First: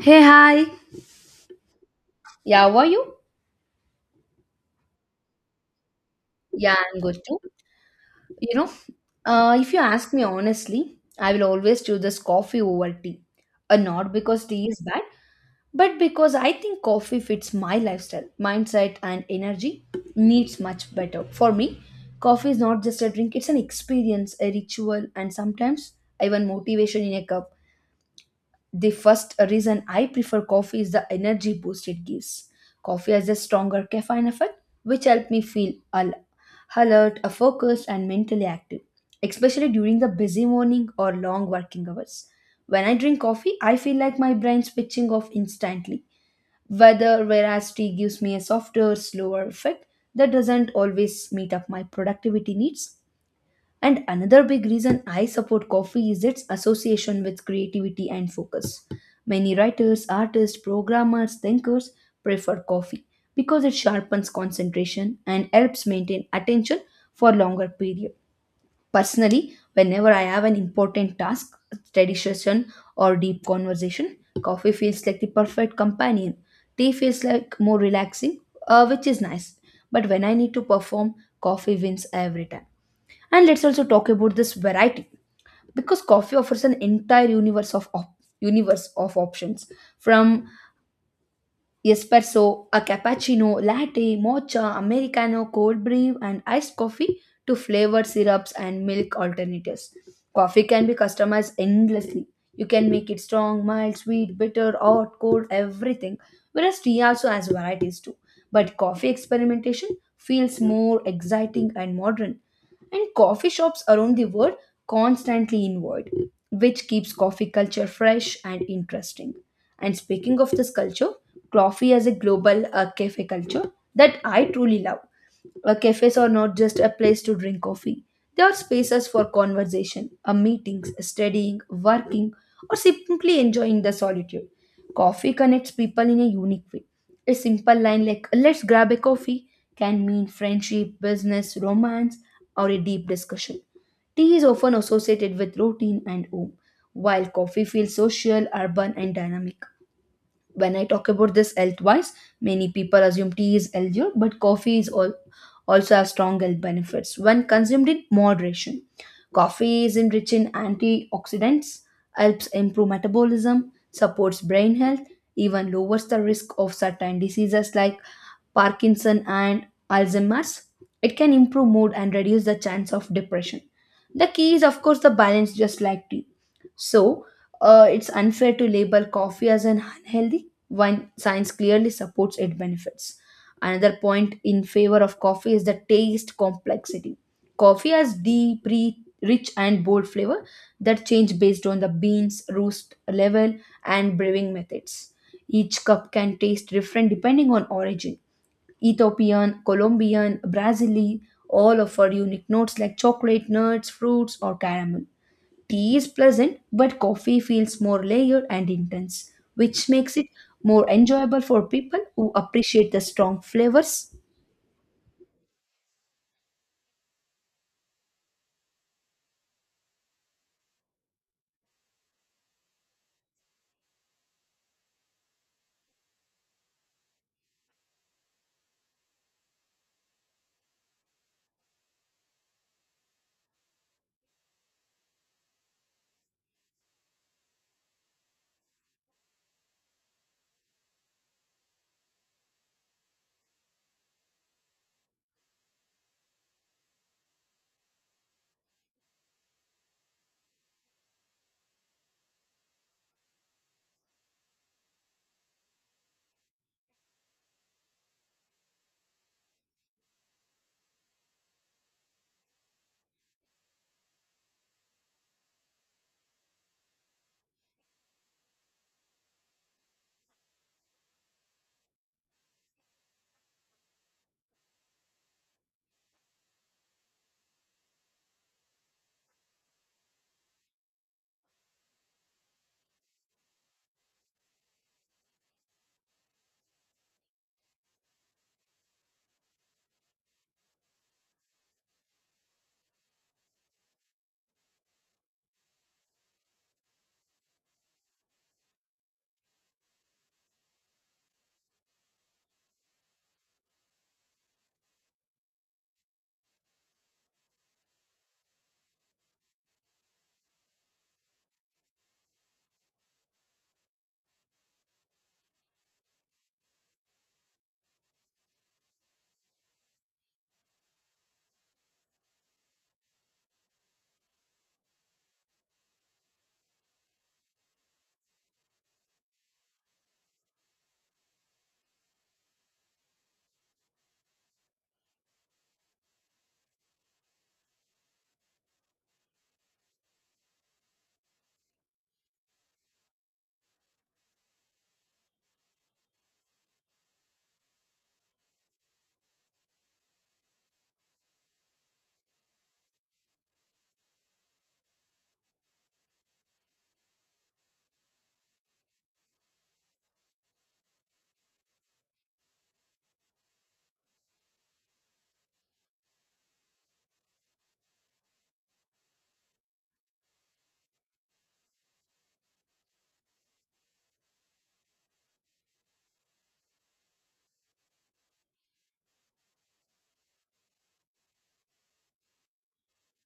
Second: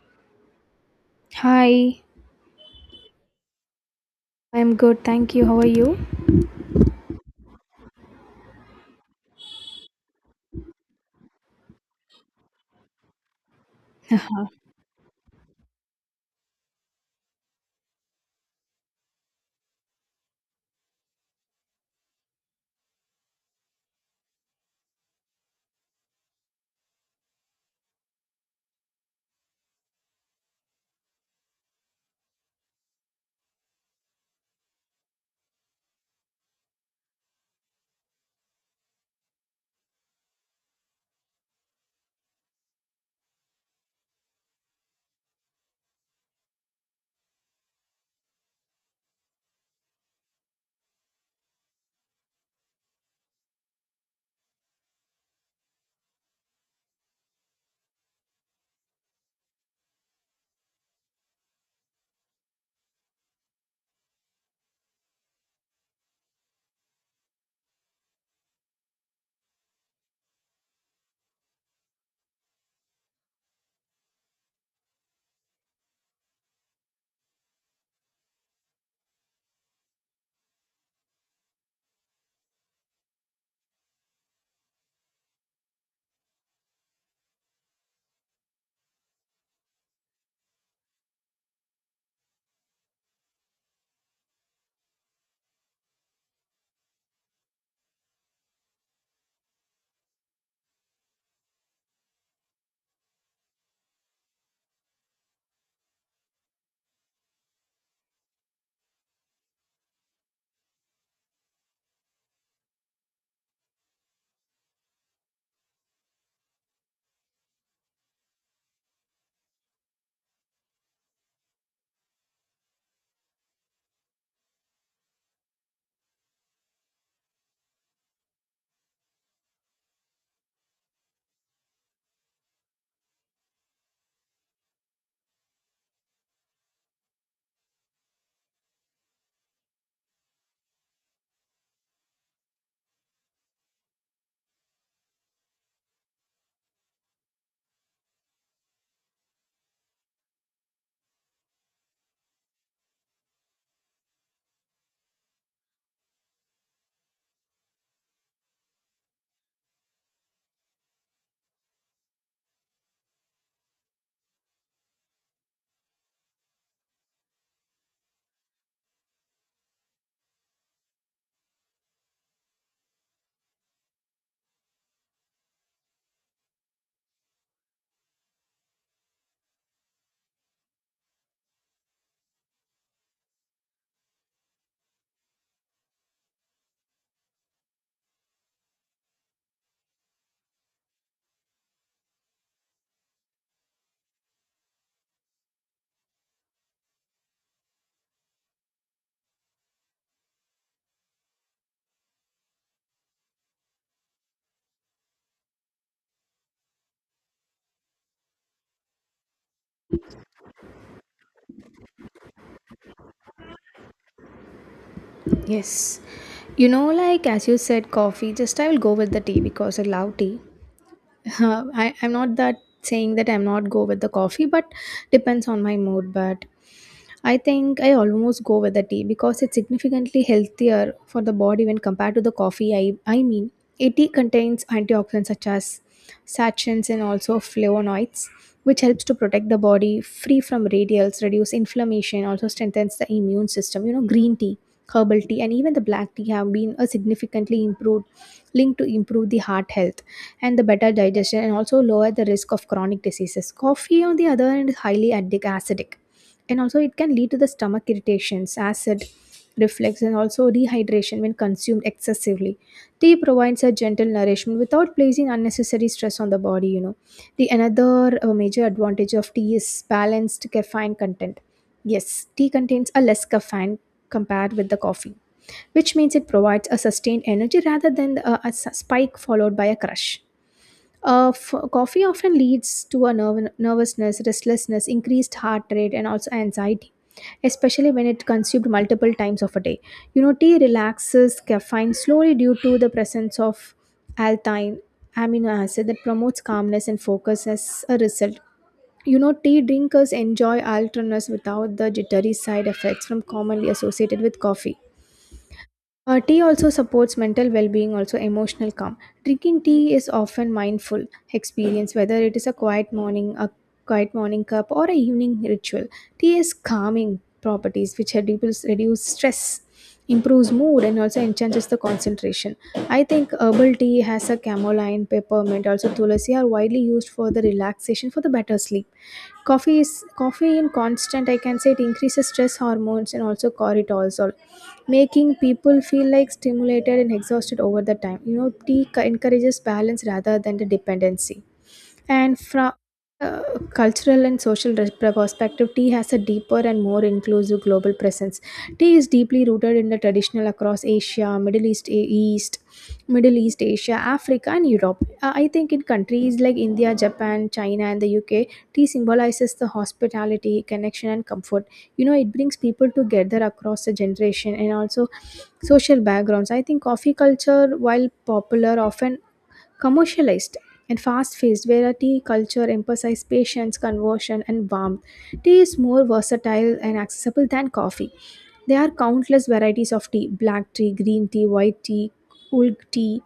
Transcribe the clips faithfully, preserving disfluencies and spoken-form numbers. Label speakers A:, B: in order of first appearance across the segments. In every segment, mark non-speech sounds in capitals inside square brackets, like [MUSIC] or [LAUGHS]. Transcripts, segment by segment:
A: Hey, hi.
B: Hi,
A: Yeah, how are you?
B: I'm good, thank you. How are you?
A: Yeah, I'm good too. You know, uh, if you ask me honestly, I will always choose this coffee over tea. Uh, not
B: [LAUGHS]
A: because tea is bad, but because I think coffee fits my lifestyle, mindset, and energy needs much better. For me, coffee is not just a drink, it's an experience, a ritual, and sometimes even motivation in a cup. The first reason I prefer coffee is the energy boost it gives. Coffee has a stronger caffeine effect, which helps me feel al- alert, uh, focused, and mentally active, especially during the busy morning or long working hours. When I drink coffee, I feel like my brain switching off instantly. Whether Whereas tea gives me a softer, slower effect that doesn't always meet up my productivity needs, and another big reason I support coffee is its association with creativity and focus. Many writers, artists, programmers, thinkers prefer coffee because it sharpens concentration and helps maintain attention for longer period. Personally, whenever I have an important task, study session or deep conversation, coffee feels like the perfect companion. Tea feels like more relaxing, uh, which is nice. But when I need to perform, coffee wins every time. And let's also talk about this variety because coffee offers an entire universe of op- universe of options from espresso, a cappuccino, latte, mocha, americano, cold brew, and iced coffee to flavored syrups and milk alternatives. Coffee can be customized endlessly. You can make it strong, mild, sweet, bitter, hot, cold, everything. Whereas tea also has varieties too. But coffee experimentation feels more exciting and modern. And coffee shops around the world constantly involved, which keeps coffee culture fresh and interesting. And speaking of this culture, coffee as a global uh, cafe culture that I truly love. Uh, cafes are not just a place to drink coffee, they are spaces for conversation, uh, meetings, studying, working, or simply enjoying the solitude. Coffee connects people in a unique way. A simple line like, let's grab a coffee, can mean friendship, business, romance, or a deep discussion. Tea is often associated with routine and home, while coffee feels social, urban, and dynamic. When I talk about this health-wise, many people assume tea is healthier, but coffee is all, also has strong health benefits when consumed in moderation. Coffee is enriched in antioxidants, helps improve metabolism, supports brain health, even lowers the risk of certain diseases like Parkinson, and Alzheimer's. It can improve mood and reduce the chance of depression. The key is, of course, the balance, just like tea. So, uh, it's unfair to label coffee as an unhealthy when science clearly supports its benefits. Another point in favor of coffee is the taste complexity. Coffee has deep, re- rich, and bold flavor that change based on the beans, roast level, and brewing methods. Each cup can taste different depending on origin. Ethiopian, Colombian, Brazili, all offer unique notes like chocolate, nuts, fruits, or caramel. Tea is pleasant, but coffee feels more layered and intense, which makes it more enjoyable for people who appreciate the strong flavors.
B: Yes. You know, like as you said, coffee, just I will go with the tea because I love tea. [LAUGHS] I, I'm not that saying that I'm not go with the coffee, but depends on my mood. But I think I almost go with the tea because it's significantly healthier for the body when compared to the coffee. I, I mean, a tea contains antioxidants such as sachins and also flavonoids, which helps to protect the body free from radials, reduce inflammation, also strengthens the immune system. You know, green tea, herbal tea, and even the black tea have been a significantly improved linked to improve the heart health and the better digestion and also lower the risk of chronic diseases. Coffee, on the other hand, is highly addic- acidic and also it can lead to the stomach irritations, acid reflux, and also dehydration when consumed excessively. Tea provides a gentle nourishment without placing unnecessary stress on the body. You know, the another uh, major advantage of tea is balanced caffeine content. Yes, tea contains a less caffeine compared with the coffee, which means it provides a sustained energy rather than a, a s- spike followed by a crush. Uh, f- coffee often leads to a nerv- nervousness, restlessness, increased heart rate, and also anxiety, especially when it consumed multiple times of a day. You know, tea relaxes caffeine slowly due to the presence of alkyne amino acid that promotes calmness and focus as a result. You know, tea drinkers enjoy alternatives without the jittery side effects from commonly associated with coffee. Uh, tea also supports mental well-being, also emotional calm. Drinking tea is often mindful experience, whether it is a quiet morning, a quiet morning cup, or a evening ritual. Tea has calming properties which reduce reduce stress, improves mood, and also enhances the concentration. I think herbal tea has a chamomile, peppermint, also tulsi are widely used for the relaxation for the better sleep. Coffee is coffee in constant, I can say, it increases stress hormones and also cortisol, making people feel like stimulated and exhausted over the time. You know, tea co- encourages balance rather than the dependency. And from a cultural and social res- perspective, tea has a deeper and more inclusive global presence. Tea is deeply rooted in the traditional across Asia, Middle East, A- East, Middle East, Asia, Africa, and Europe. Uh, I think in countries like India, Japan, China, and the U K, tea symbolizes the hospitality, connection, and comfort. You know, it brings people together across the generation and also social backgrounds. I think coffee culture, while popular, often commercialized and fast-paced, where a tea culture emphasizes patience, conversion, and warmth. Tea is more versatile and accessible than coffee. There are countless varieties of tea: black tea, green tea, white tea, oolong tea,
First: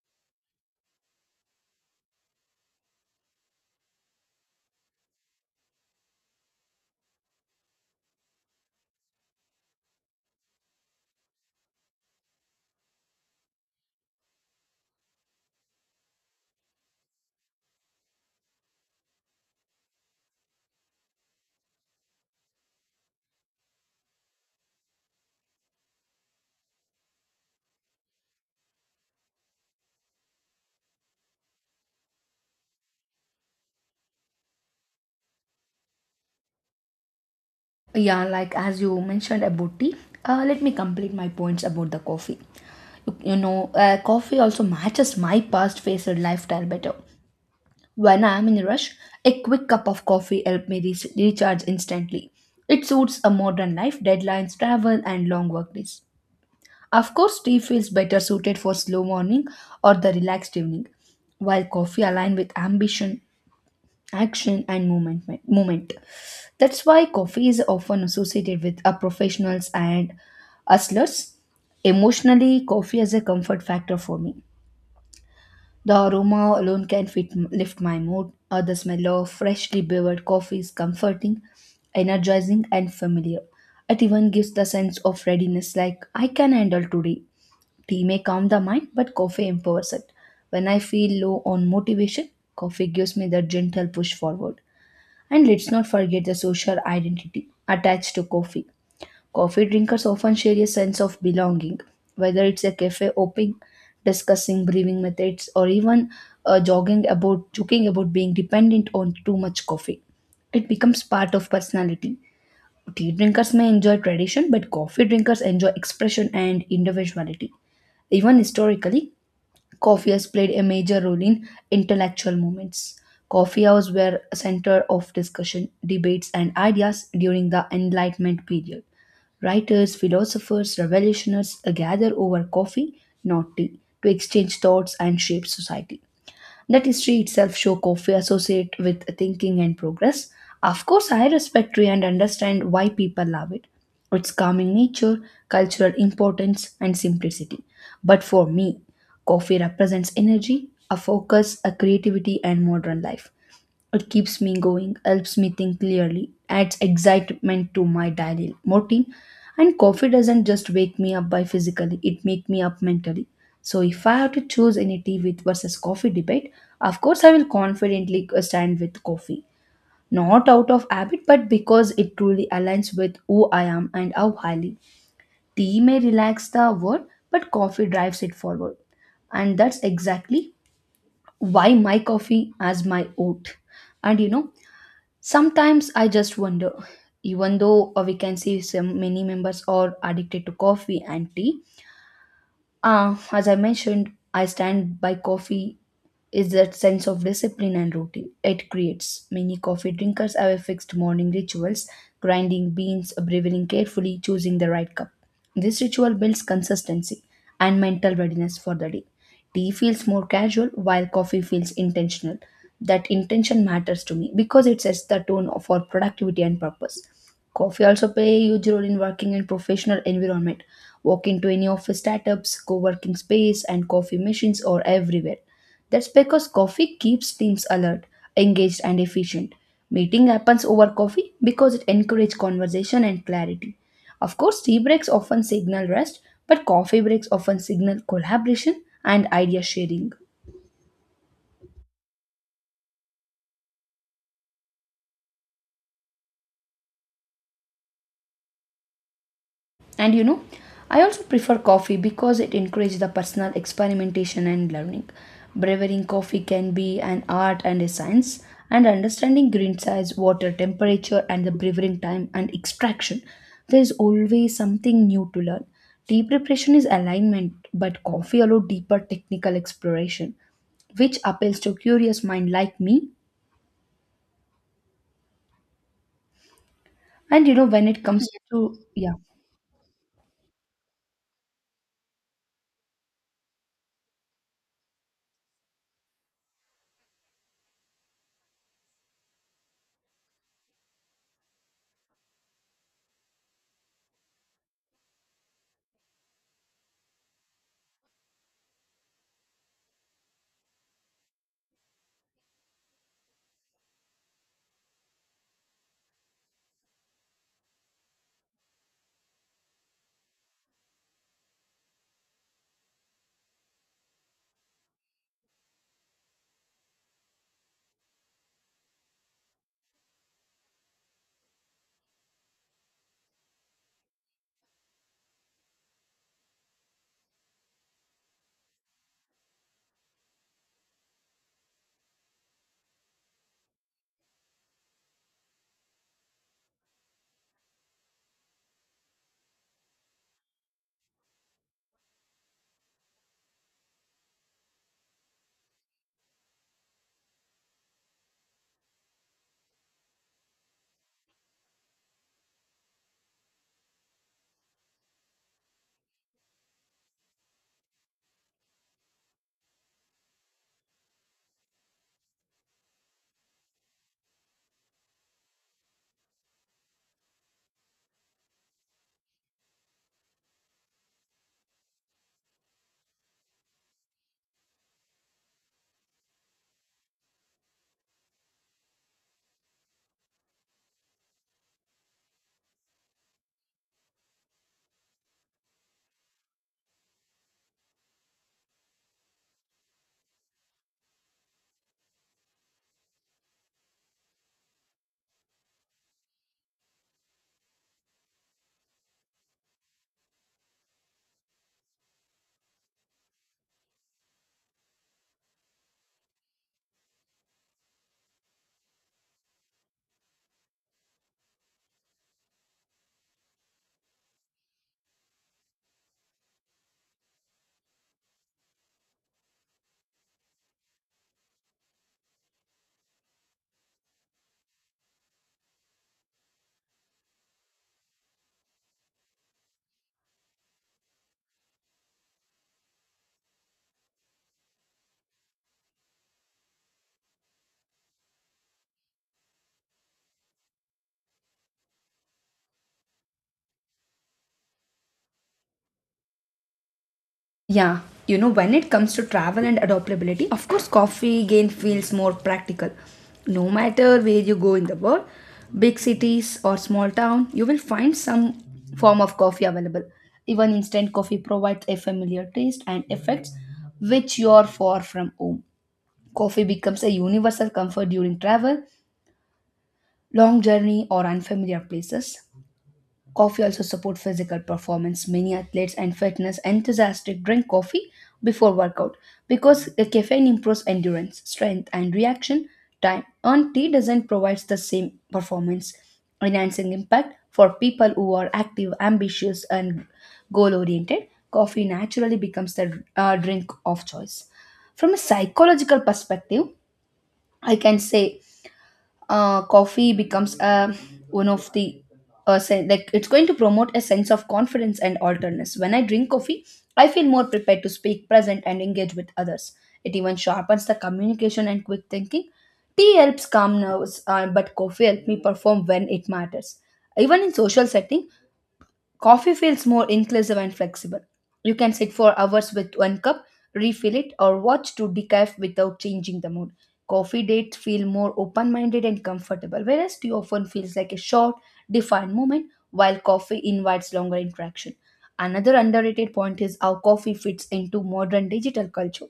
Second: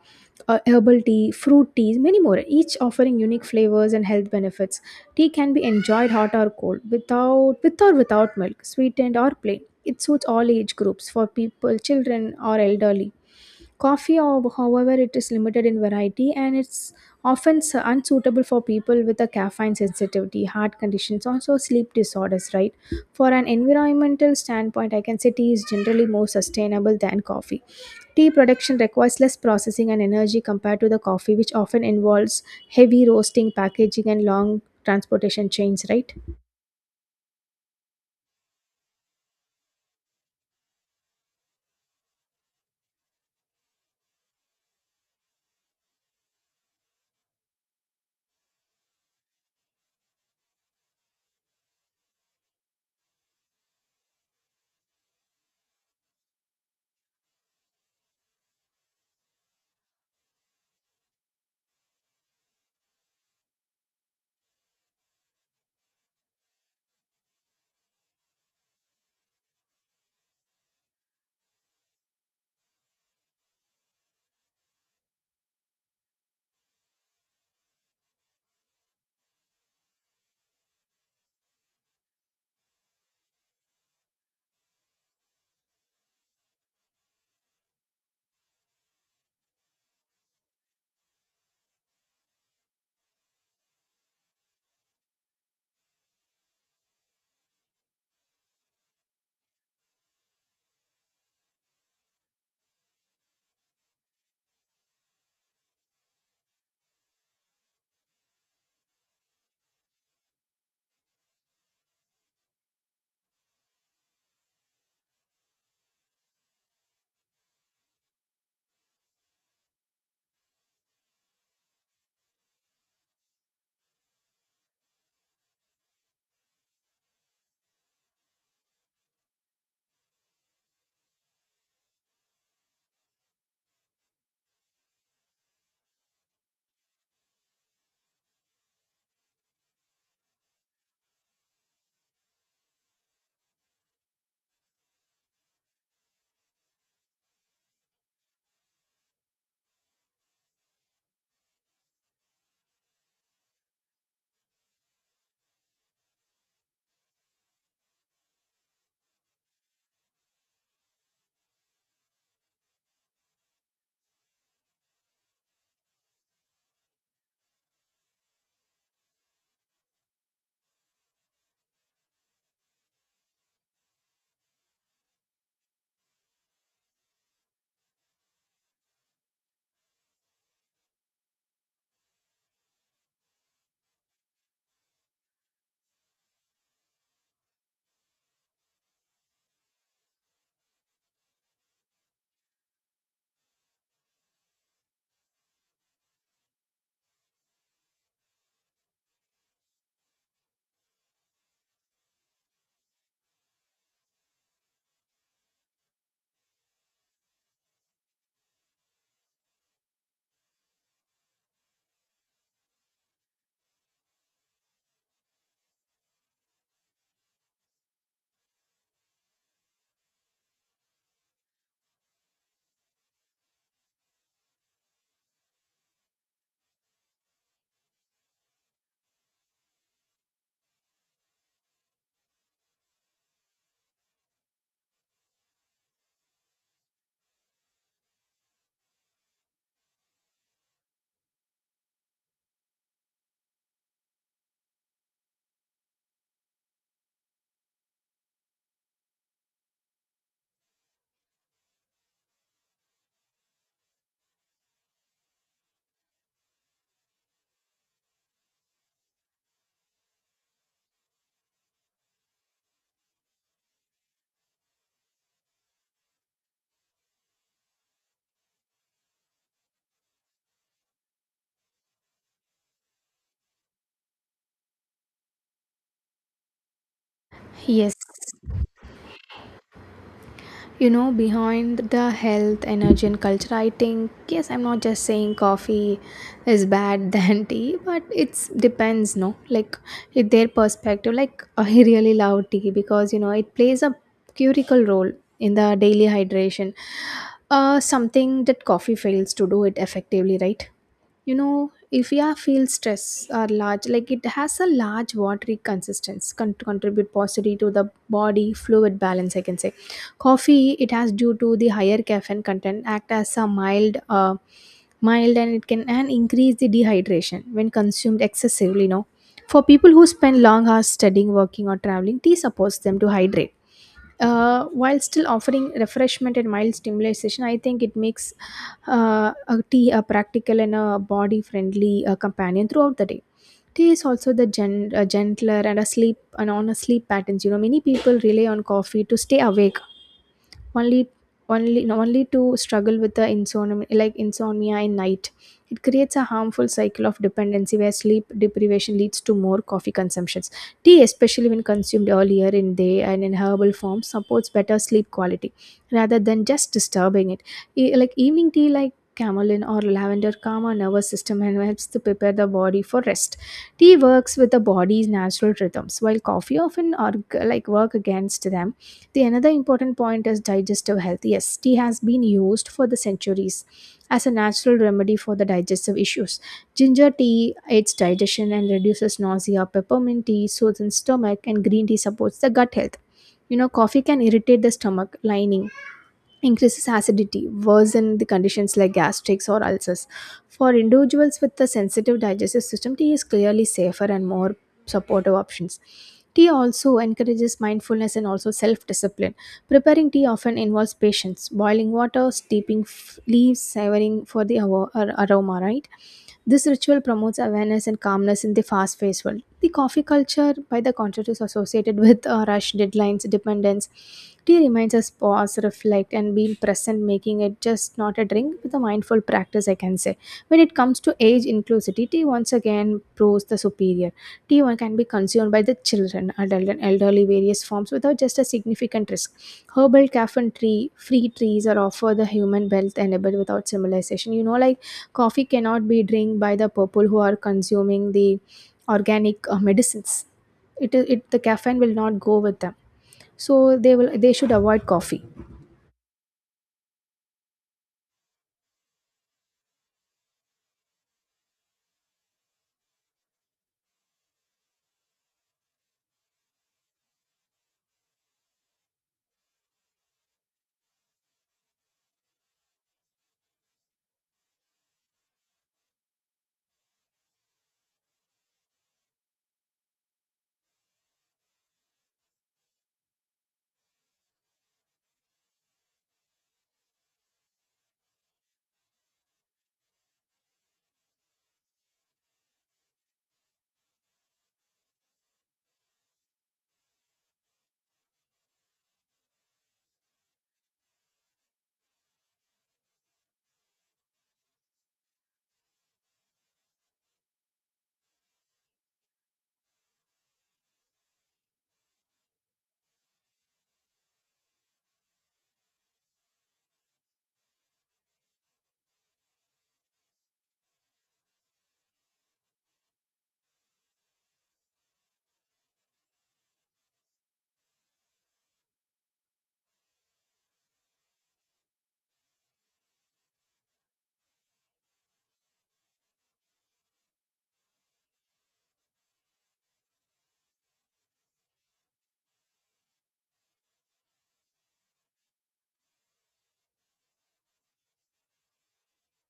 B: uh, herbal tea, fruit teas, many more. Each offering unique flavors and health benefits. Tea can be enjoyed hot or cold, without with or without milk, sweetened or plain. It suits all age groups for people, children or elderly. Coffee, ho- however, it is limited in variety and it's often s- unsuitable for people with a caffeine sensitivity, heart conditions, also sleep disorders, right? For an environmental standpoint, I can say tea is generally more sustainable than coffee. Tea production requires less processing and energy compared to the coffee, which often involves heavy roasting, packaging, and long transportation chains, right?
A: Yeah, like as you mentioned about tea, uh, let me complete my points about the coffee. You, you know, uh, coffee also matches my past faced lifestyle better. When I am in a rush, a quick cup of coffee helps me re- recharge instantly. It suits a modern life, deadlines, travel, and long work days. Of course, tea feels better suited for slow morning or the relaxed evening, while coffee aligns with ambition, action, and movement. movement. That's why coffee is often associated with uh, professionals and hustlers. Emotionally, coffee is a comfort factor for me. The aroma alone can fit, lift my mood. Uh, the smell of freshly brewed coffee is comforting, energizing, and familiar. It even gives the sense of readiness, like I can handle today. Tea may calm the mind, but coffee empowers it. When I feel low on motivation, coffee gives me the gentle push forward. And let's not forget the social identity attached to coffee. Coffee drinkers often share a sense of belonging, whether it's a cafe hopping, discussing brewing methods, or even uh, jogging about joking about being dependent on too much coffee. It becomes part of personality. Tea drinkers may enjoy tradition, but coffee drinkers enjoy expression and individuality. Even historically, coffee has played a major role in intellectual movements. Coffee houses were a center of discussion, debates, and ideas during the Enlightenment period. Writers, philosophers, revolutionaries gather over coffee, not tea, to exchange thoughts and shape society. That history itself show coffee associate with thinking and progress. Of course, I respect tea and understand why people love it. Its calming nature, cultural importance, and simplicity. But for me, coffee represents energy, a focus, a creativity, and modern life. It keeps me going, helps me think clearly, adds excitement to my daily routine. And coffee doesn't just wake me up by physically, it makes me up mentally. So if I have to choose any tea with versus coffee debate, of course I will confidently stand with coffee. Not out of habit, but because it truly aligns with who I am and how highly. Tea may relax the word, but coffee drives it forward, and that's exactly why my coffee as my oat. And you know Sometimes I just wonder, even though uh, we can see some many members are addicted to coffee and tea, uh, as I mentioned, I stand by coffee is that sense of discipline and routine it creates. Many coffee drinkers have a fixed morning rituals, grinding beans, brewing carefully, choosing the right cup. This ritual builds consistency and mental readiness for the day. Tea feels more casual while coffee feels intentional. That intention matters to me because it sets the tone for productivity and purpose. Coffee also play a huge role in working and professional environment. Walk into any office startups, co-working space, and coffee machines are everywhere. That's because coffee keeps teams alert, engaged, and efficient. Meeting happens over coffee because it encourages conversation and clarity. Of course, tea breaks often signal rest, but coffee breaks often signal collaboration and idea sharing. And you know, I also prefer coffee because it encourages the personal experimentation and learning. Brewing coffee can be an art and a science, and understanding green size, water temperature, and the brewing time and extraction, there is always something new to learn. Tea preparation is alignment, but coffee allows deeper technical exploration, which appeals to curious mind like me. And you know, when
B: Yes,
A: it comes to yeah,
B: you know, behind the health, energy, and culture, I think, yes, I'm not just saying coffee is bad [LAUGHS] than tea, but it's depends, no, like it, their perspective, like [LAUGHS] I really love tea because you know it plays a critical role in the daily hydration, uh, something that coffee fails to do it effectively, right? You know, if we are feel stress or large, like it has a large watery consistence con- contribute positively to the body fluid balance, I can say. Coffee, it has due to the higher caffeine content act as a mild uh, mild, and it can and increase the dehydration when consumed excessively. You know, for people who spend long hours studying, working, or traveling, tea supports them to hydrate, uh, while still offering refreshment and mild stimulation. I think it makes uh, a tea a practical and a body friendly uh, companion throughout the day. Tea is also the gen- uh, gentler and a sleep and on a sleep patterns. You know, many people rely on coffee to stay awake, only only no, only to struggle with the insomnia, like insomnia in night. It creates a harmful cycle of dependency where sleep deprivation leads to more coffee consumptions. Tea, especially when consumed earlier in day and in herbal form, supports better sleep quality rather than just disturbing it. E- like evening tea like chamomile or lavender calm our nervous system and helps to prepare the body for rest. Tea works with the body's natural rhythms while coffee often or like work against them. The another important point is digestive health. Yes, tea has been used for the centuries as a natural remedy for the digestive issues. Ginger tea aids digestion and reduces nausea. Peppermint tea soothes stomach, and green tea supports the gut health. You know, coffee can irritate the stomach lining, increases acidity, worsen the conditions like gastrics or ulcers. For individuals with a sensitive digestive system, tea is clearly safer and more supportive options. Tea also encourages mindfulness and also self discipline. Preparing tea often involves patience, boiling water, steeping f- leaves, savoring for the avo- ar- aroma, right? This ritual promotes awareness and calmness in the fast paced world. The coffee culture, by the contrast, is associated with uh, rush, deadlines, dependence. Tea reminds us pause, reflect, and be present, making it just not a drink but a mindful practice, I can say. When it comes to age inclusivity, tea once again proves the superior. Tea one can be consumed by the children, adult, and elderly various forms without just a significant risk. Herbal caffeine tree free trees are offer the human wealth enabled without civilization. You know, like coffee cannot be drink by the people who are consuming the organic uh, medicines. It, it The caffeine will not go with them, so they will they should avoid coffee.
A: yeah, you know, when it comes to travel and adaptability, of course, coffee again feels more practical. No matter where you go in the world, big cities or small town, you will find some form of coffee available. Even instant coffee provides a familiar taste and effects which you are far from home. Coffee becomes a universal comfort during travel, long journey, or unfamiliar places. Coffee also supports physical performance. Many athletes and fitness enthusiasts drink coffee before workout because the caffeine improves endurance, strength, and reaction time. And tea doesn't provide the same performance enhancing impact for people who are active, ambitious, and goal oriented. Coffee naturally becomes the uh, drink of choice. From a psychological perspective, I can say uh, coffee becomes uh, one of the uh, sen- like it's going to promote a sense of confidence and alertness. When I drink coffee, I feel more prepared to speak, present, and engage with others. It even sharpens the communication and quick thinking. Tea helps calm nerves, uh, but coffee helps me perform when it matters. Even in social setting, coffee feels more inclusive and flexible. You can sit for hours with one cup, refill it, or watch to decaf without changing the mood. Coffee dates feel more open minded and comfortable, whereas tea often feels like a short, defined moment, while coffee invites longer interaction. Another underrated point is how coffee fits into modern digital culture.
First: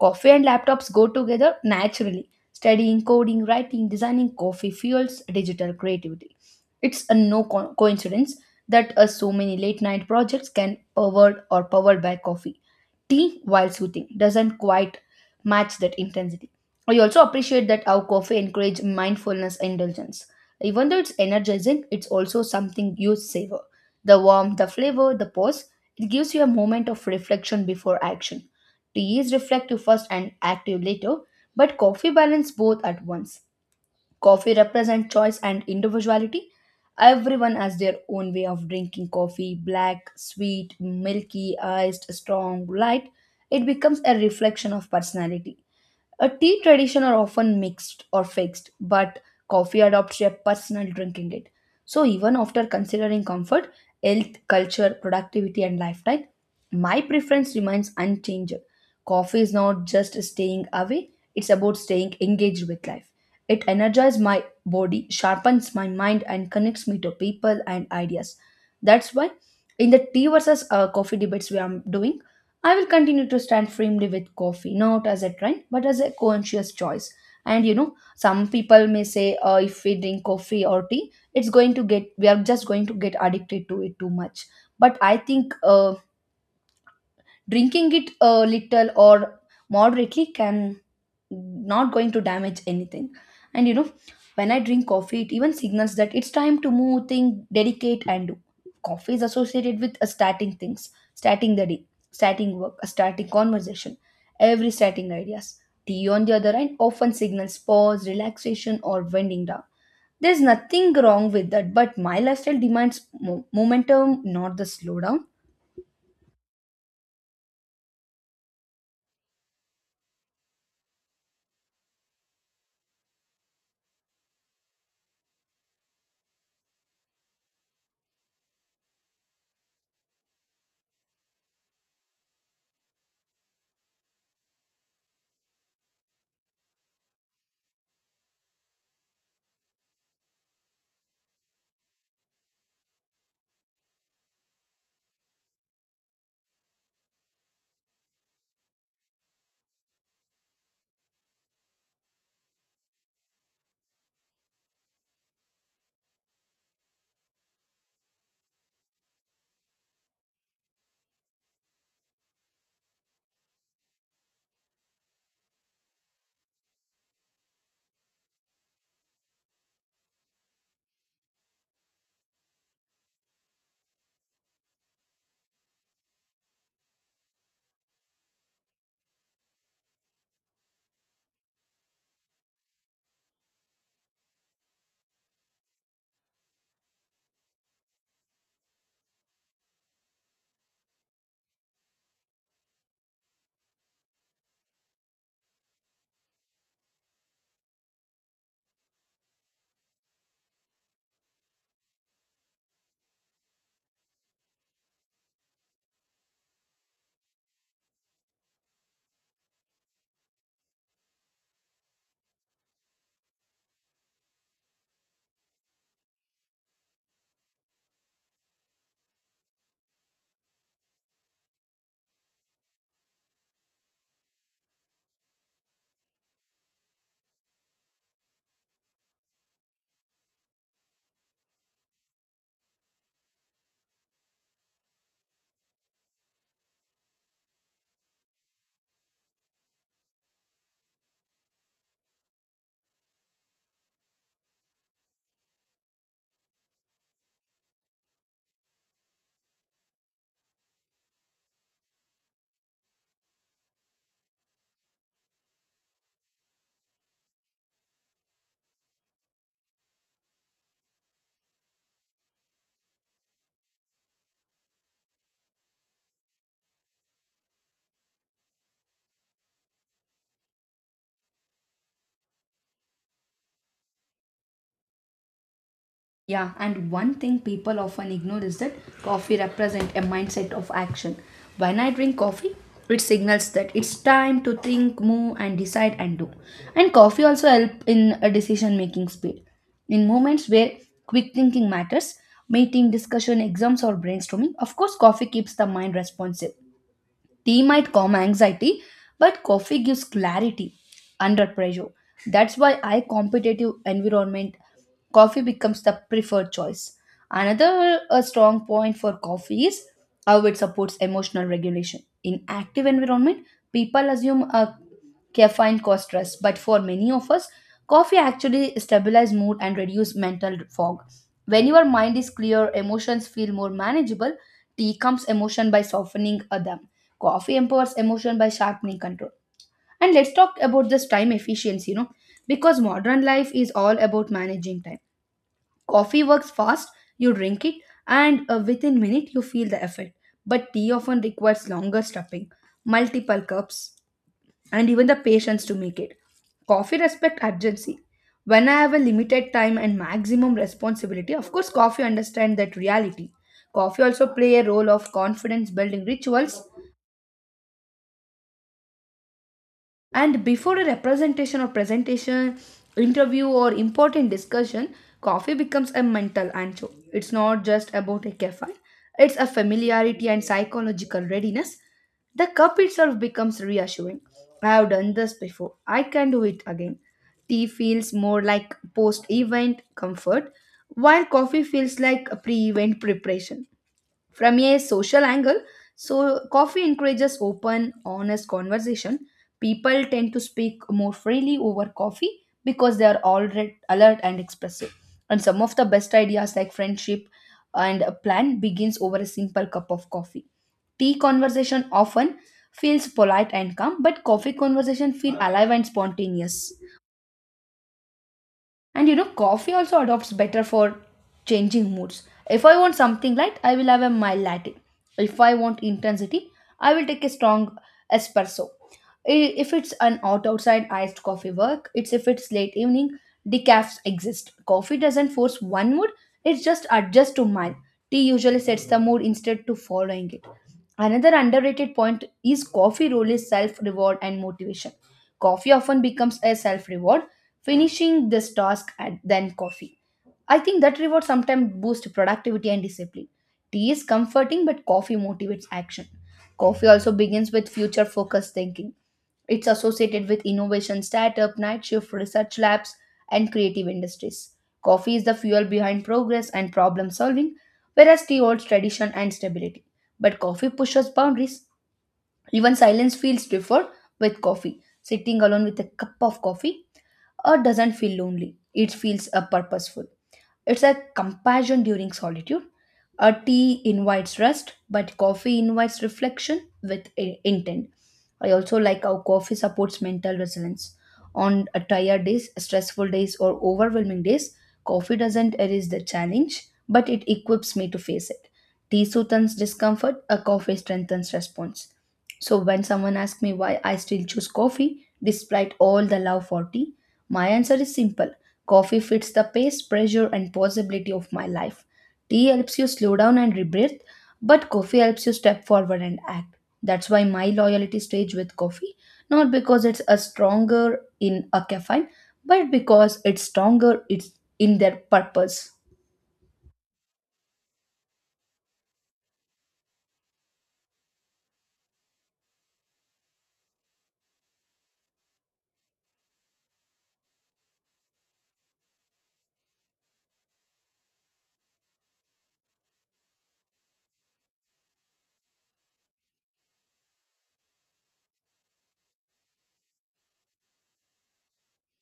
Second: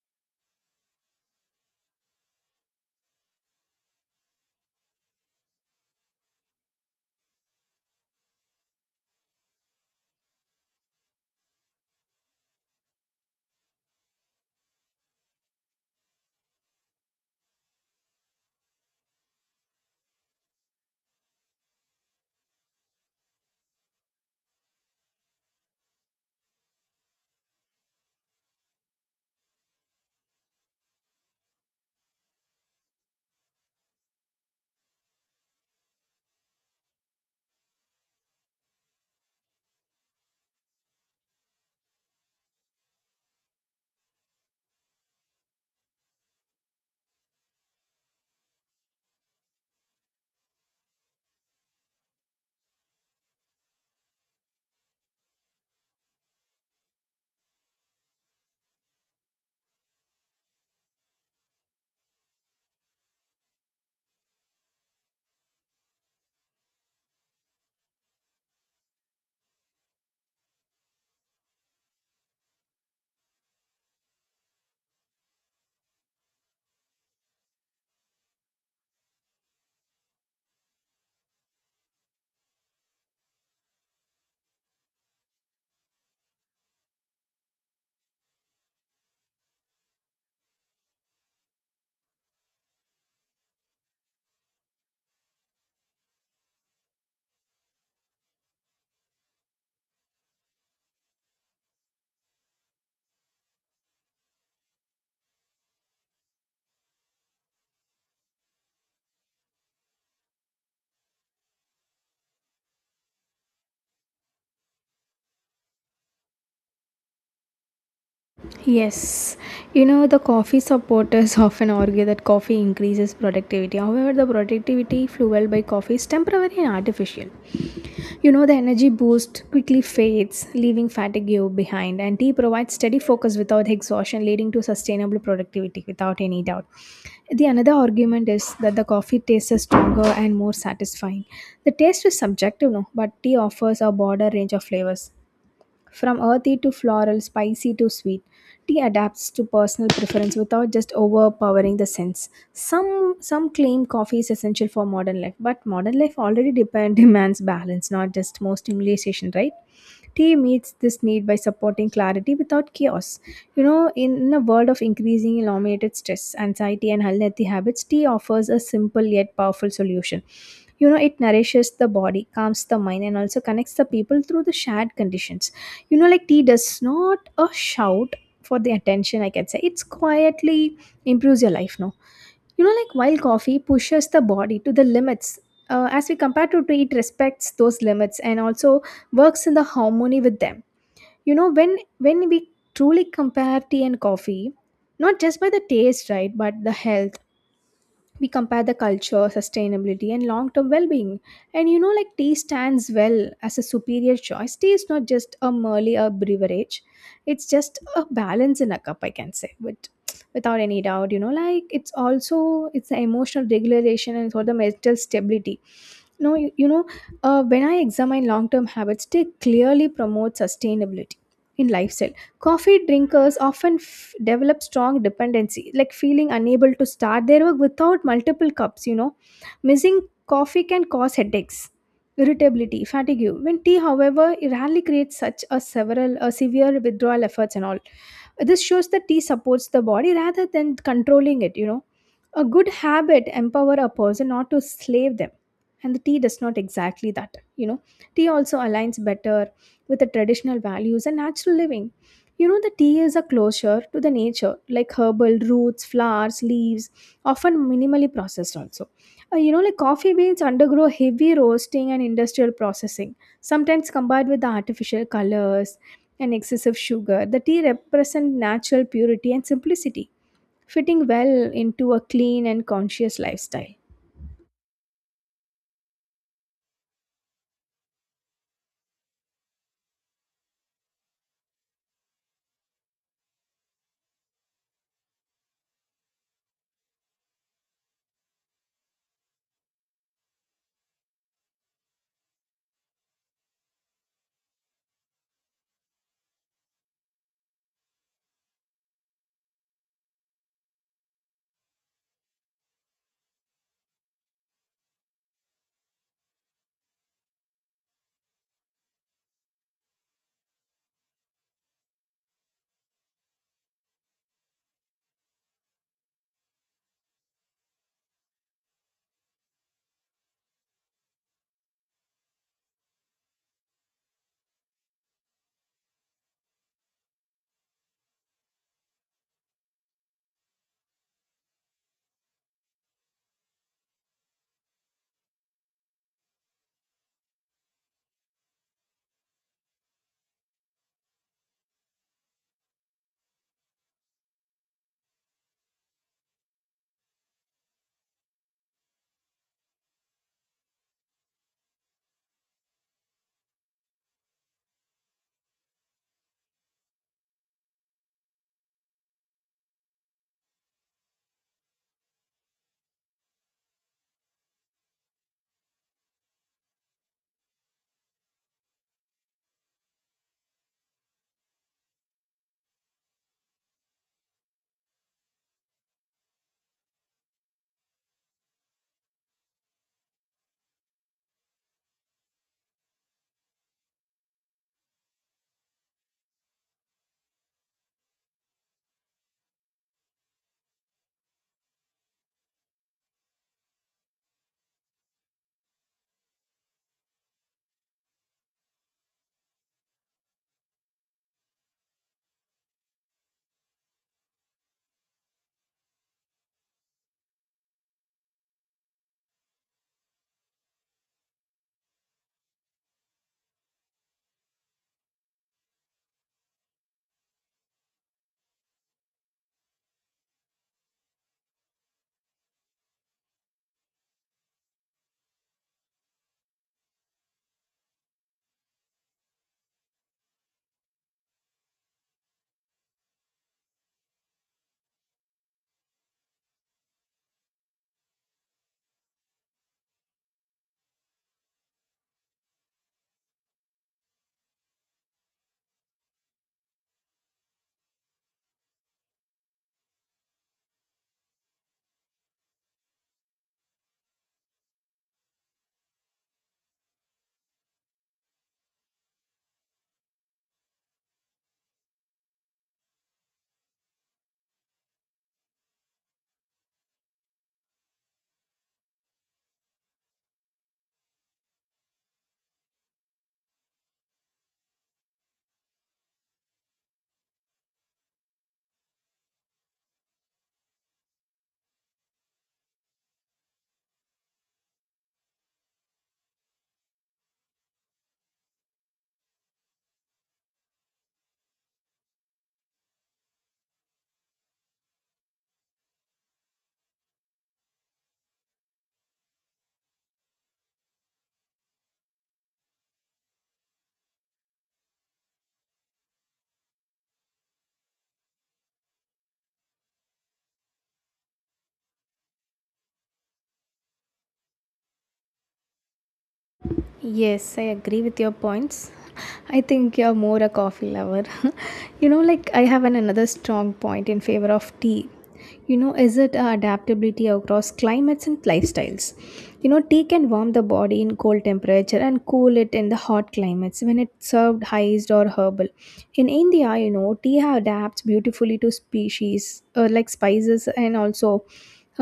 A: Coffee and laptops go together naturally. Studying, coding, writing, designing coffee fuels digital creativity. It's a no co- coincidence that uh, so many late night projects can powered or powered by coffee. Tea, while soothing, doesn't quite match that intensity. I also appreciate that how coffee encourage mindfulness indulgence. Even though it's energizing, it's also something you savor. The warmth, the flavor, the pause, it gives you a moment of reflection before action. Tea is reflective first and active later, but coffee balance both at once. Coffee represents choice and individuality. Everyone has their own way of drinking coffee black, sweet, milky, iced, strong, light. It becomes a reflection of personality. A tea tradition are often mixed or fixed, but coffee adopts a personal drinking it. So even after considering comfort, health, culture, productivity, and lifestyle, my preference remains unchanged. Coffee is not just staying away, it's about staying engaged with life. It energizes my body, sharpens my mind, and connects me to people and ideas. That's why in the tea versus uh, coffee debates we are doing, I will continue to stand firmly with coffee, not as a trend, but as a conscious choice. And you know, some people may say, uh, if we drink coffee or tea, it's going to get, we are just going to get addicted to it too much. But I think uh, drinking it a little or moderately can not going to damage anything and you know When I drink coffee, it even signals that it's time to move, think, dedicate, and do. Coffee is associated with uh, starting things, starting the day, starting work, a starting conversation, every starting ideas. Tea, on the other hand, often signals pause, relaxation, or winding down. There's nothing wrong with that, but my lifestyle demands mo- momentum, not the slowdown.
B: Yes, you know, the coffee supporters [LAUGHS] often argue that coffee increases productivity. However, the productivity fueled by coffee is temporary and artificial. You know, the energy boost quickly fades, leaving fatigue behind, and tea provides steady focus without exhaustion, leading to sustainable productivity without any doubt. The another argument is that the coffee taste is stronger and more satisfying. The taste is subjective, no, but tea offers a broader range of flavors. From earthy to floral, spicy to sweet, tea adapts to personal preference without just overpowering the sense. Some some claim coffee is essential for modern life, but modern life already depend, [LAUGHS] demands balance, not just more stimulation, right? Tea meets this need by supporting clarity without chaos. You know, in a world of increasing elongated stress, anxiety, and unhealthy habits, tea offers a simple yet powerful solution. You know, it nourishes the body, calms the mind, and also connects the people through the shared conditions. You know, like tea does not a shout for the attention, I can say. It's quietly improves your life, no? You know, like while coffee pushes the body to the limits, uh, as we compare to tea, it respects those limits and also works in the harmony with them. You know, when when we truly compare tea and coffee, not just by the taste, right, but the health, we compare the culture, sustainability, and long term well being. And you know, like tea stands well as a superior choice. Tea is not just a merely a beverage, it's just a balance in a cup, I can say. But without any doubt, you know, like it's also it's the emotional regulation and for the mental stability, no, you, you know, uh, when I examine long term habits, they clearly promote sustainability in lifestyle. Coffee drinkers often f- develop strong dependency, like feeling unable to start their work without multiple cups, you know. Missing coffee can cause headaches, irritability, fatigue. When tea, however, it rarely creates such a several a severe withdrawal efforts and all. This shows that tea supports the body rather than controlling it, you know, a good habit empower a person not to slave them. And the tea does not exactly that. You know, tea also aligns better with the traditional values and natural living. You know, the tea is a closure to the nature, like herbal roots, flowers, leaves, often minimally processed also. Uh, you know, like coffee beans undergo heavy roasting and industrial processing, sometimes combined with the artificial colors and excessive sugar. The tea represent natural purity and simplicity, fitting well into a clean and conscious lifestyle.
A: Yeah, and one thing people often ignore is that coffee represents a mindset of action. When I drink coffee, it signals that it's time to think, move, and decide and do. And coffee also help in a decision making speed. In moments where quick thinking matters, meeting, discussion, exams, or brainstorming, of course, coffee keeps the mind responsive. Tea might calm anxiety, but coffee gives clarity under pressure. That's why I competitive environment coffee becomes the preferred choice. Another uh, strong point for coffee is how it supports emotional regulation. In active environment, people assume a caffeine causes stress, but for many of us, coffee actually stabilizes mood and reduces mental fog. When your mind is clear, emotions feel more manageable. Tea calms emotion by softening uh, them. Coffee empowers emotion by sharpening control. And let's talk about this time efficiency, you know, because modern life is all about managing time. Coffee works fast, you drink it, and uh, within minute you feel the effect. But tea often requires longer stepping, multiple cups, and even the patience to make it. Coffee respect urgency. When I have a limited time and maximum responsibility, of course coffee understand that reality. Coffee also play a role of confidence building rituals. And before a representation or presentation, interview or important discussion, coffee becomes a mental anchor. It's not just about a caffeine, it's a familiarity and psychological readiness. The cup itself becomes reassuring. I have done this before. I can do it again. Tea feels more like post event comfort, while coffee feels like pre event preparation. From a social angle, so coffee encourages open, honest conversation. People tend to speak more freely over coffee because they are already alert and expressive. And some of the best ideas like friendship and a plan begins over a simple cup of coffee. Tea conversation often feels polite and calm, but coffee conversation feel alive and spontaneous. And you know, coffee also adopts better for changing moods. If I want something light, I will have a mild latte. If I want intensity, I will take a strong espresso. I- If it's an hot outside iced coffee work, it's if it's late evening, decafs exist. Coffee doesn't force one mood, it just adjusts to mine. Tea usually sets the mood instead to following it. Another underrated point is coffee role is self reward and motivation. Coffee often becomes a self reward finishing this task and then coffee. I think that reward sometimes boosts productivity and discipline. Tea is comforting, but coffee motivates action. Coffee also begins with future focused thinking. It's associated with innovation, startup, night shift, research labs, and creative industries. Coffee is the fuel behind progress and problem solving, whereas tea holds tradition and stability. But coffee pushes boundaries. Even silence feels preferred with coffee. Sitting alone with a cup of coffee uh, doesn't feel lonely. It feels uh, purposeful. It's a compassion during solitude. A tea invites rest, but coffee invites reflection with i- intent. I also like how coffee supports mental resilience. On a tired days, stressful days, or overwhelming days, coffee doesn't erase the challenge, but it equips me to face it. Tea soothes discomfort, a coffee strengthens response. So when someone asks me why I still choose coffee despite all the love for tea, my answer is simple. Coffee fits the pace, pressure, and possibility of my life. Tea helps you slow down and rebreathe, but coffee helps you step forward and act. That's why my loyalty stays with coffee, not because it's a stronger in a caffeine, but because it's stronger it's in their purpose.
B: Yes, I agree with your points. I think you're more a coffee lover. [LAUGHS] you know, like I have an, another strong point in favor of tea. You know, is it uh, adaptability across climates and lifestyles? You know, tea can warm the body in cold temperature and cool it in the hot climates when it's served iced or herbal. In India, you know, tea adapts beautifully to species uh, like spices and also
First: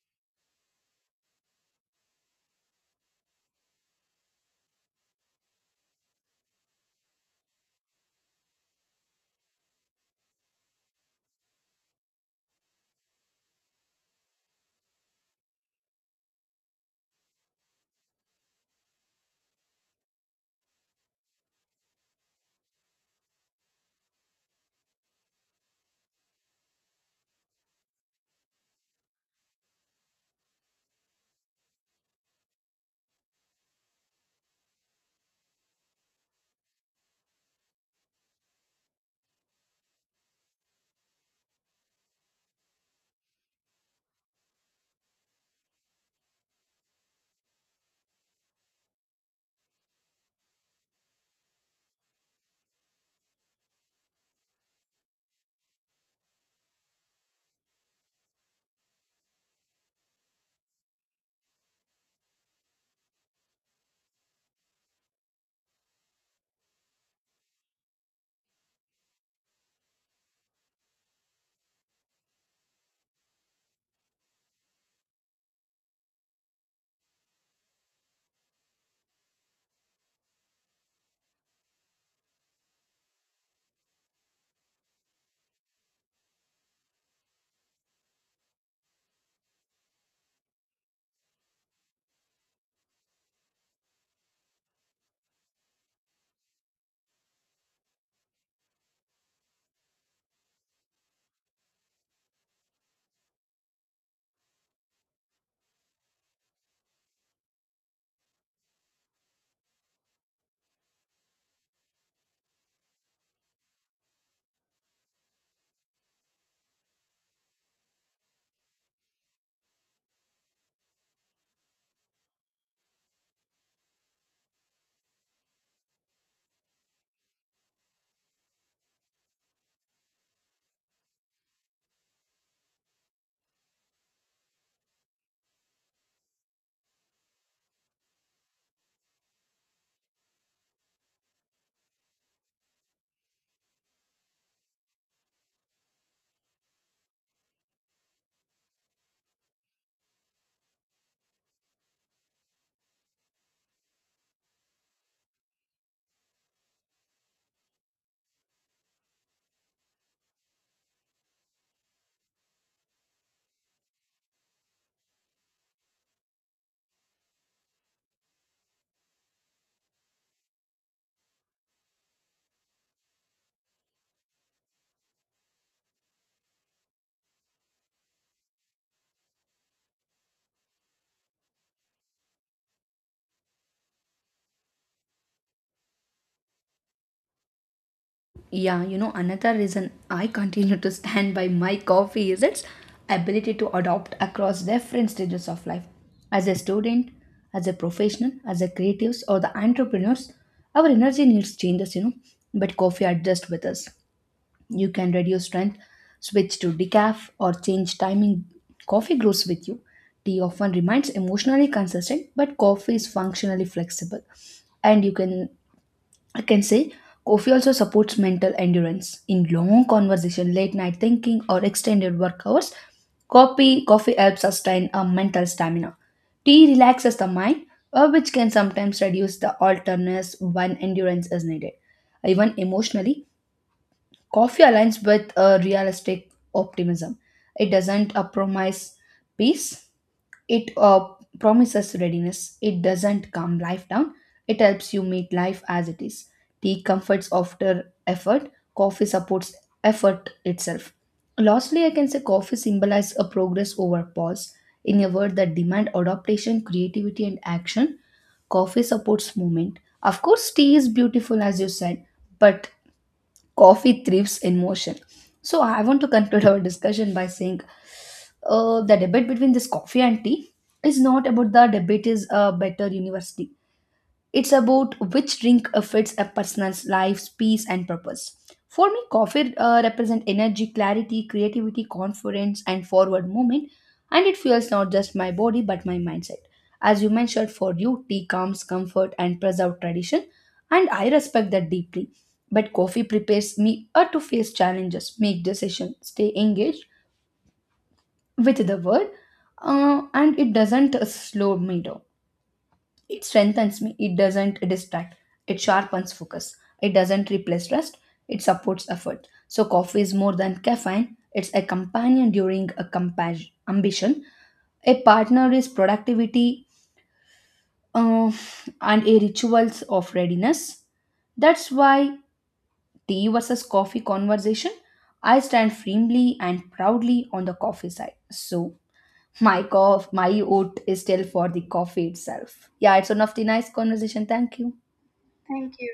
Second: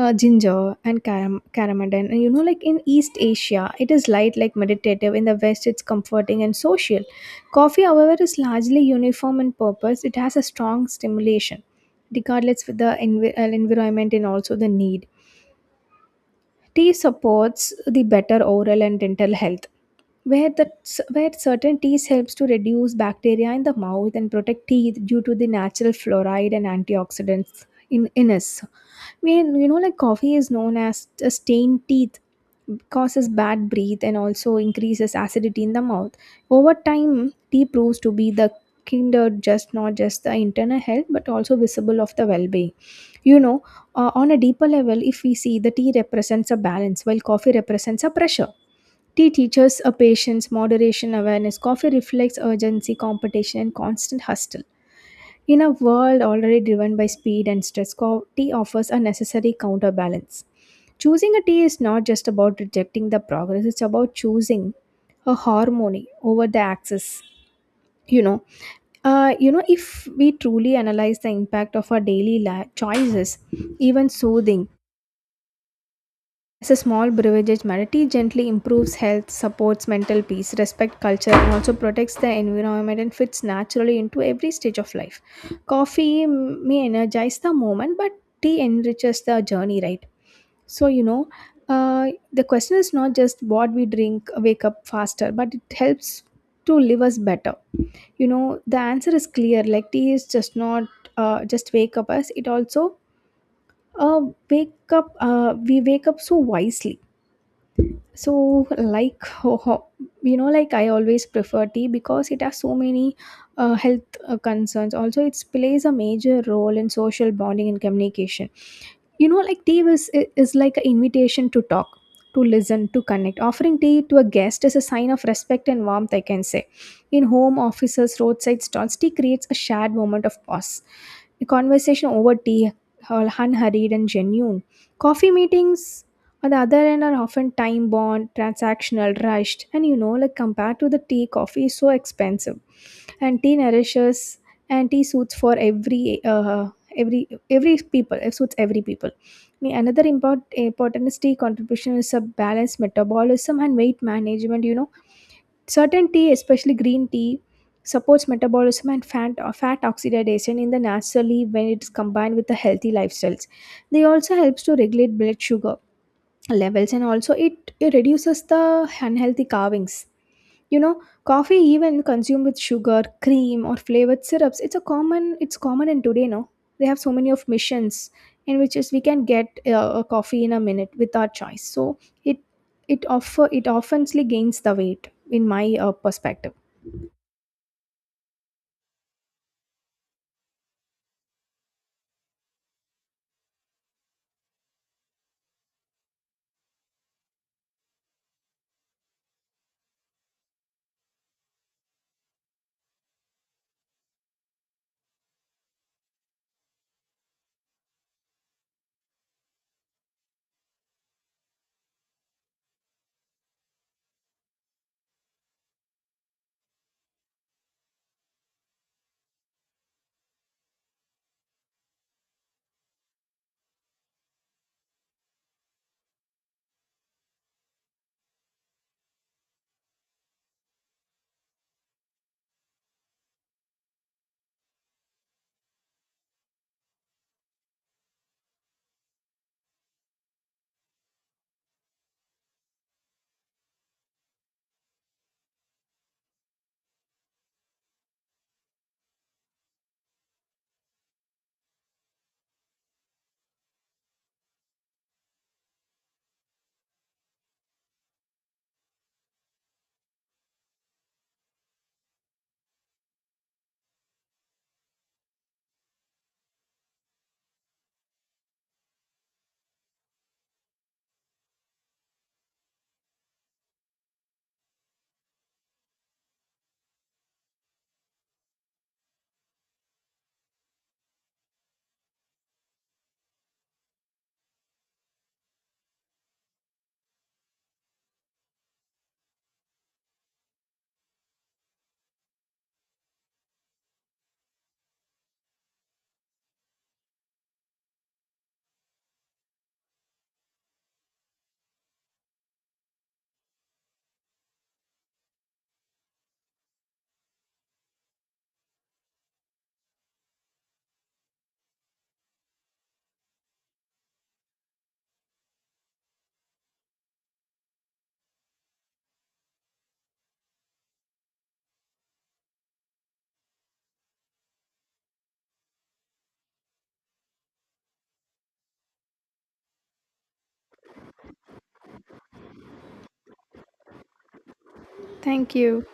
B: uh, ginger and caram- cardamom. And you know, like in east asia it is light, like meditative, in the west it's comforting and social. Coffee, however, is largely uniform in purpose. It has a strong stimulation regardless of the envi- uh, environment and also the need. Tea supports the better oral and dental health, where, the, where certain teas helps to reduce bacteria in the mouth and protect teeth due to the natural fluoride and antioxidants in in us. I you know, like coffee is known as a stained teeth, causes bad breath and also increases acidity in the mouth. Over time, tea proves to be the kinder, just not just the internal health but also visible of the well-being, you know uh, on a deeper level. If we see, the tea represents a balance while coffee represents a pressure. Tea teaches a patience, moderation, awareness. Coffee reflects urgency, competition, and constant hustle. In a world already driven by speed and stress, co- tea offers a necessary counterbalance. Choosing a tea is not just about rejecting the progress, it's about choosing a harmony over the axis. You know, uh, you know, if we truly analyze the impact of our daily la- choices, even soothing, as a small beverage matter, tea gently improves health, supports mental peace, respect culture, and also protects the environment and fits naturally into every stage of life. Coffee, mm, may energize the moment, but tea enriches the journey, right? So, you know, uh, the question is not just what we drink, wake up faster, but it helps to live us better. You know, the answer is clear. Like tea is just not uh, just wake up us. It also uh, wake up. Uh, we wake up so wisely. So, like [LAUGHS] ho- ho- you know, like I always prefer tea because it has so many uh, health uh, concerns. Also, it plays a major role in social bonding and communication. You know, like tea is, is like an invitation to talk, to listen, to connect. Offering tea to a guest is a sign of respect and warmth, I can say. In home offices, roadside stalls, tea creates a shared moment of pause. A conversation over tea are unhurried and genuine. Coffee meetings, on the other end, are often time bound, transactional, rushed, and you know, like compared to the tea, coffee is so expensive. And tea nourishes, and tea suits for every uh, every every people. It suits every people. Ne- another important important tea contribution is a balanced metabolism and weight management. You know, certain tea, especially green tea, supports metabolism and fat, fat oxidation in the naturally when it's combined with the healthy lifestyles. They also helps to regulate blood sugar levels and also it, it reduces the unhealthy carvings. You know, coffee even consumed with sugar, cream or flavored syrups, it's a common it's common in today, no? They have so many of missions in which is we can get uh, a coffee in a minute with our choice. So it it offer it oftenly gains the weight in my uh, perspective.
A: Yeah, you know, another reason I continue to stand by my coffee is its ability to adopt across different stages of life. As a student, as a professional, as a creatives or the entrepreneurs, our energy needs changes, you know, but coffee adjusts with us. You can reduce strength, switch to decaf or change timing. Coffee grows with you. Tea often remains emotionally consistent, but coffee is functionally flexible, and you can, I can say, coffee also supports mental endurance. In long conversation, late night thinking, or extended work hours, coffee, coffee helps sustain a mental stamina. Tea relaxes the mind, uh, which can sometimes reduce the alertness when endurance is needed. Even emotionally, coffee aligns with a realistic optimism. It doesn't uh, promise peace, it uh, promises readiness. It doesn't calm life down. It helps you meet life as it is. Tea comforts after effort. Coffee supports effort itself. Lastly, I can say coffee symbolizes a progress over pause. In a word that demand adaptation, creativity, and action, coffee supports movement. Of course, tea is beautiful as you said, but coffee thrives in motion. So I want to conclude our discussion by saying uh, the debate between this coffee and tea is not about the debate is a better university. It's about which drink fits a person's life's peace and purpose. For me, coffee uh, represents energy, clarity, creativity, confidence, and forward movement, and it fuels not just my body but my mindset. As you mentioned, for you, tea calms comfort and preserve tradition, and I respect that deeply. But coffee prepares me uh, to face challenges, make decisions, stay engaged, with the word uh, and it doesn't slow me down, it strengthens me. It doesn't distract, it sharpens focus. It doesn't replace rest, it supports effort. So coffee is more than caffeine, it's a companion during a compas- ambition, a partner is productivity, uh, and a rituals of readiness. That's why tea versus coffee conversation, I stand firmly and proudly on the coffee side. So my cough, my oat is still for the coffee itself. Yeah, it's one of the nice conversation. Thank you.
B: Thank you.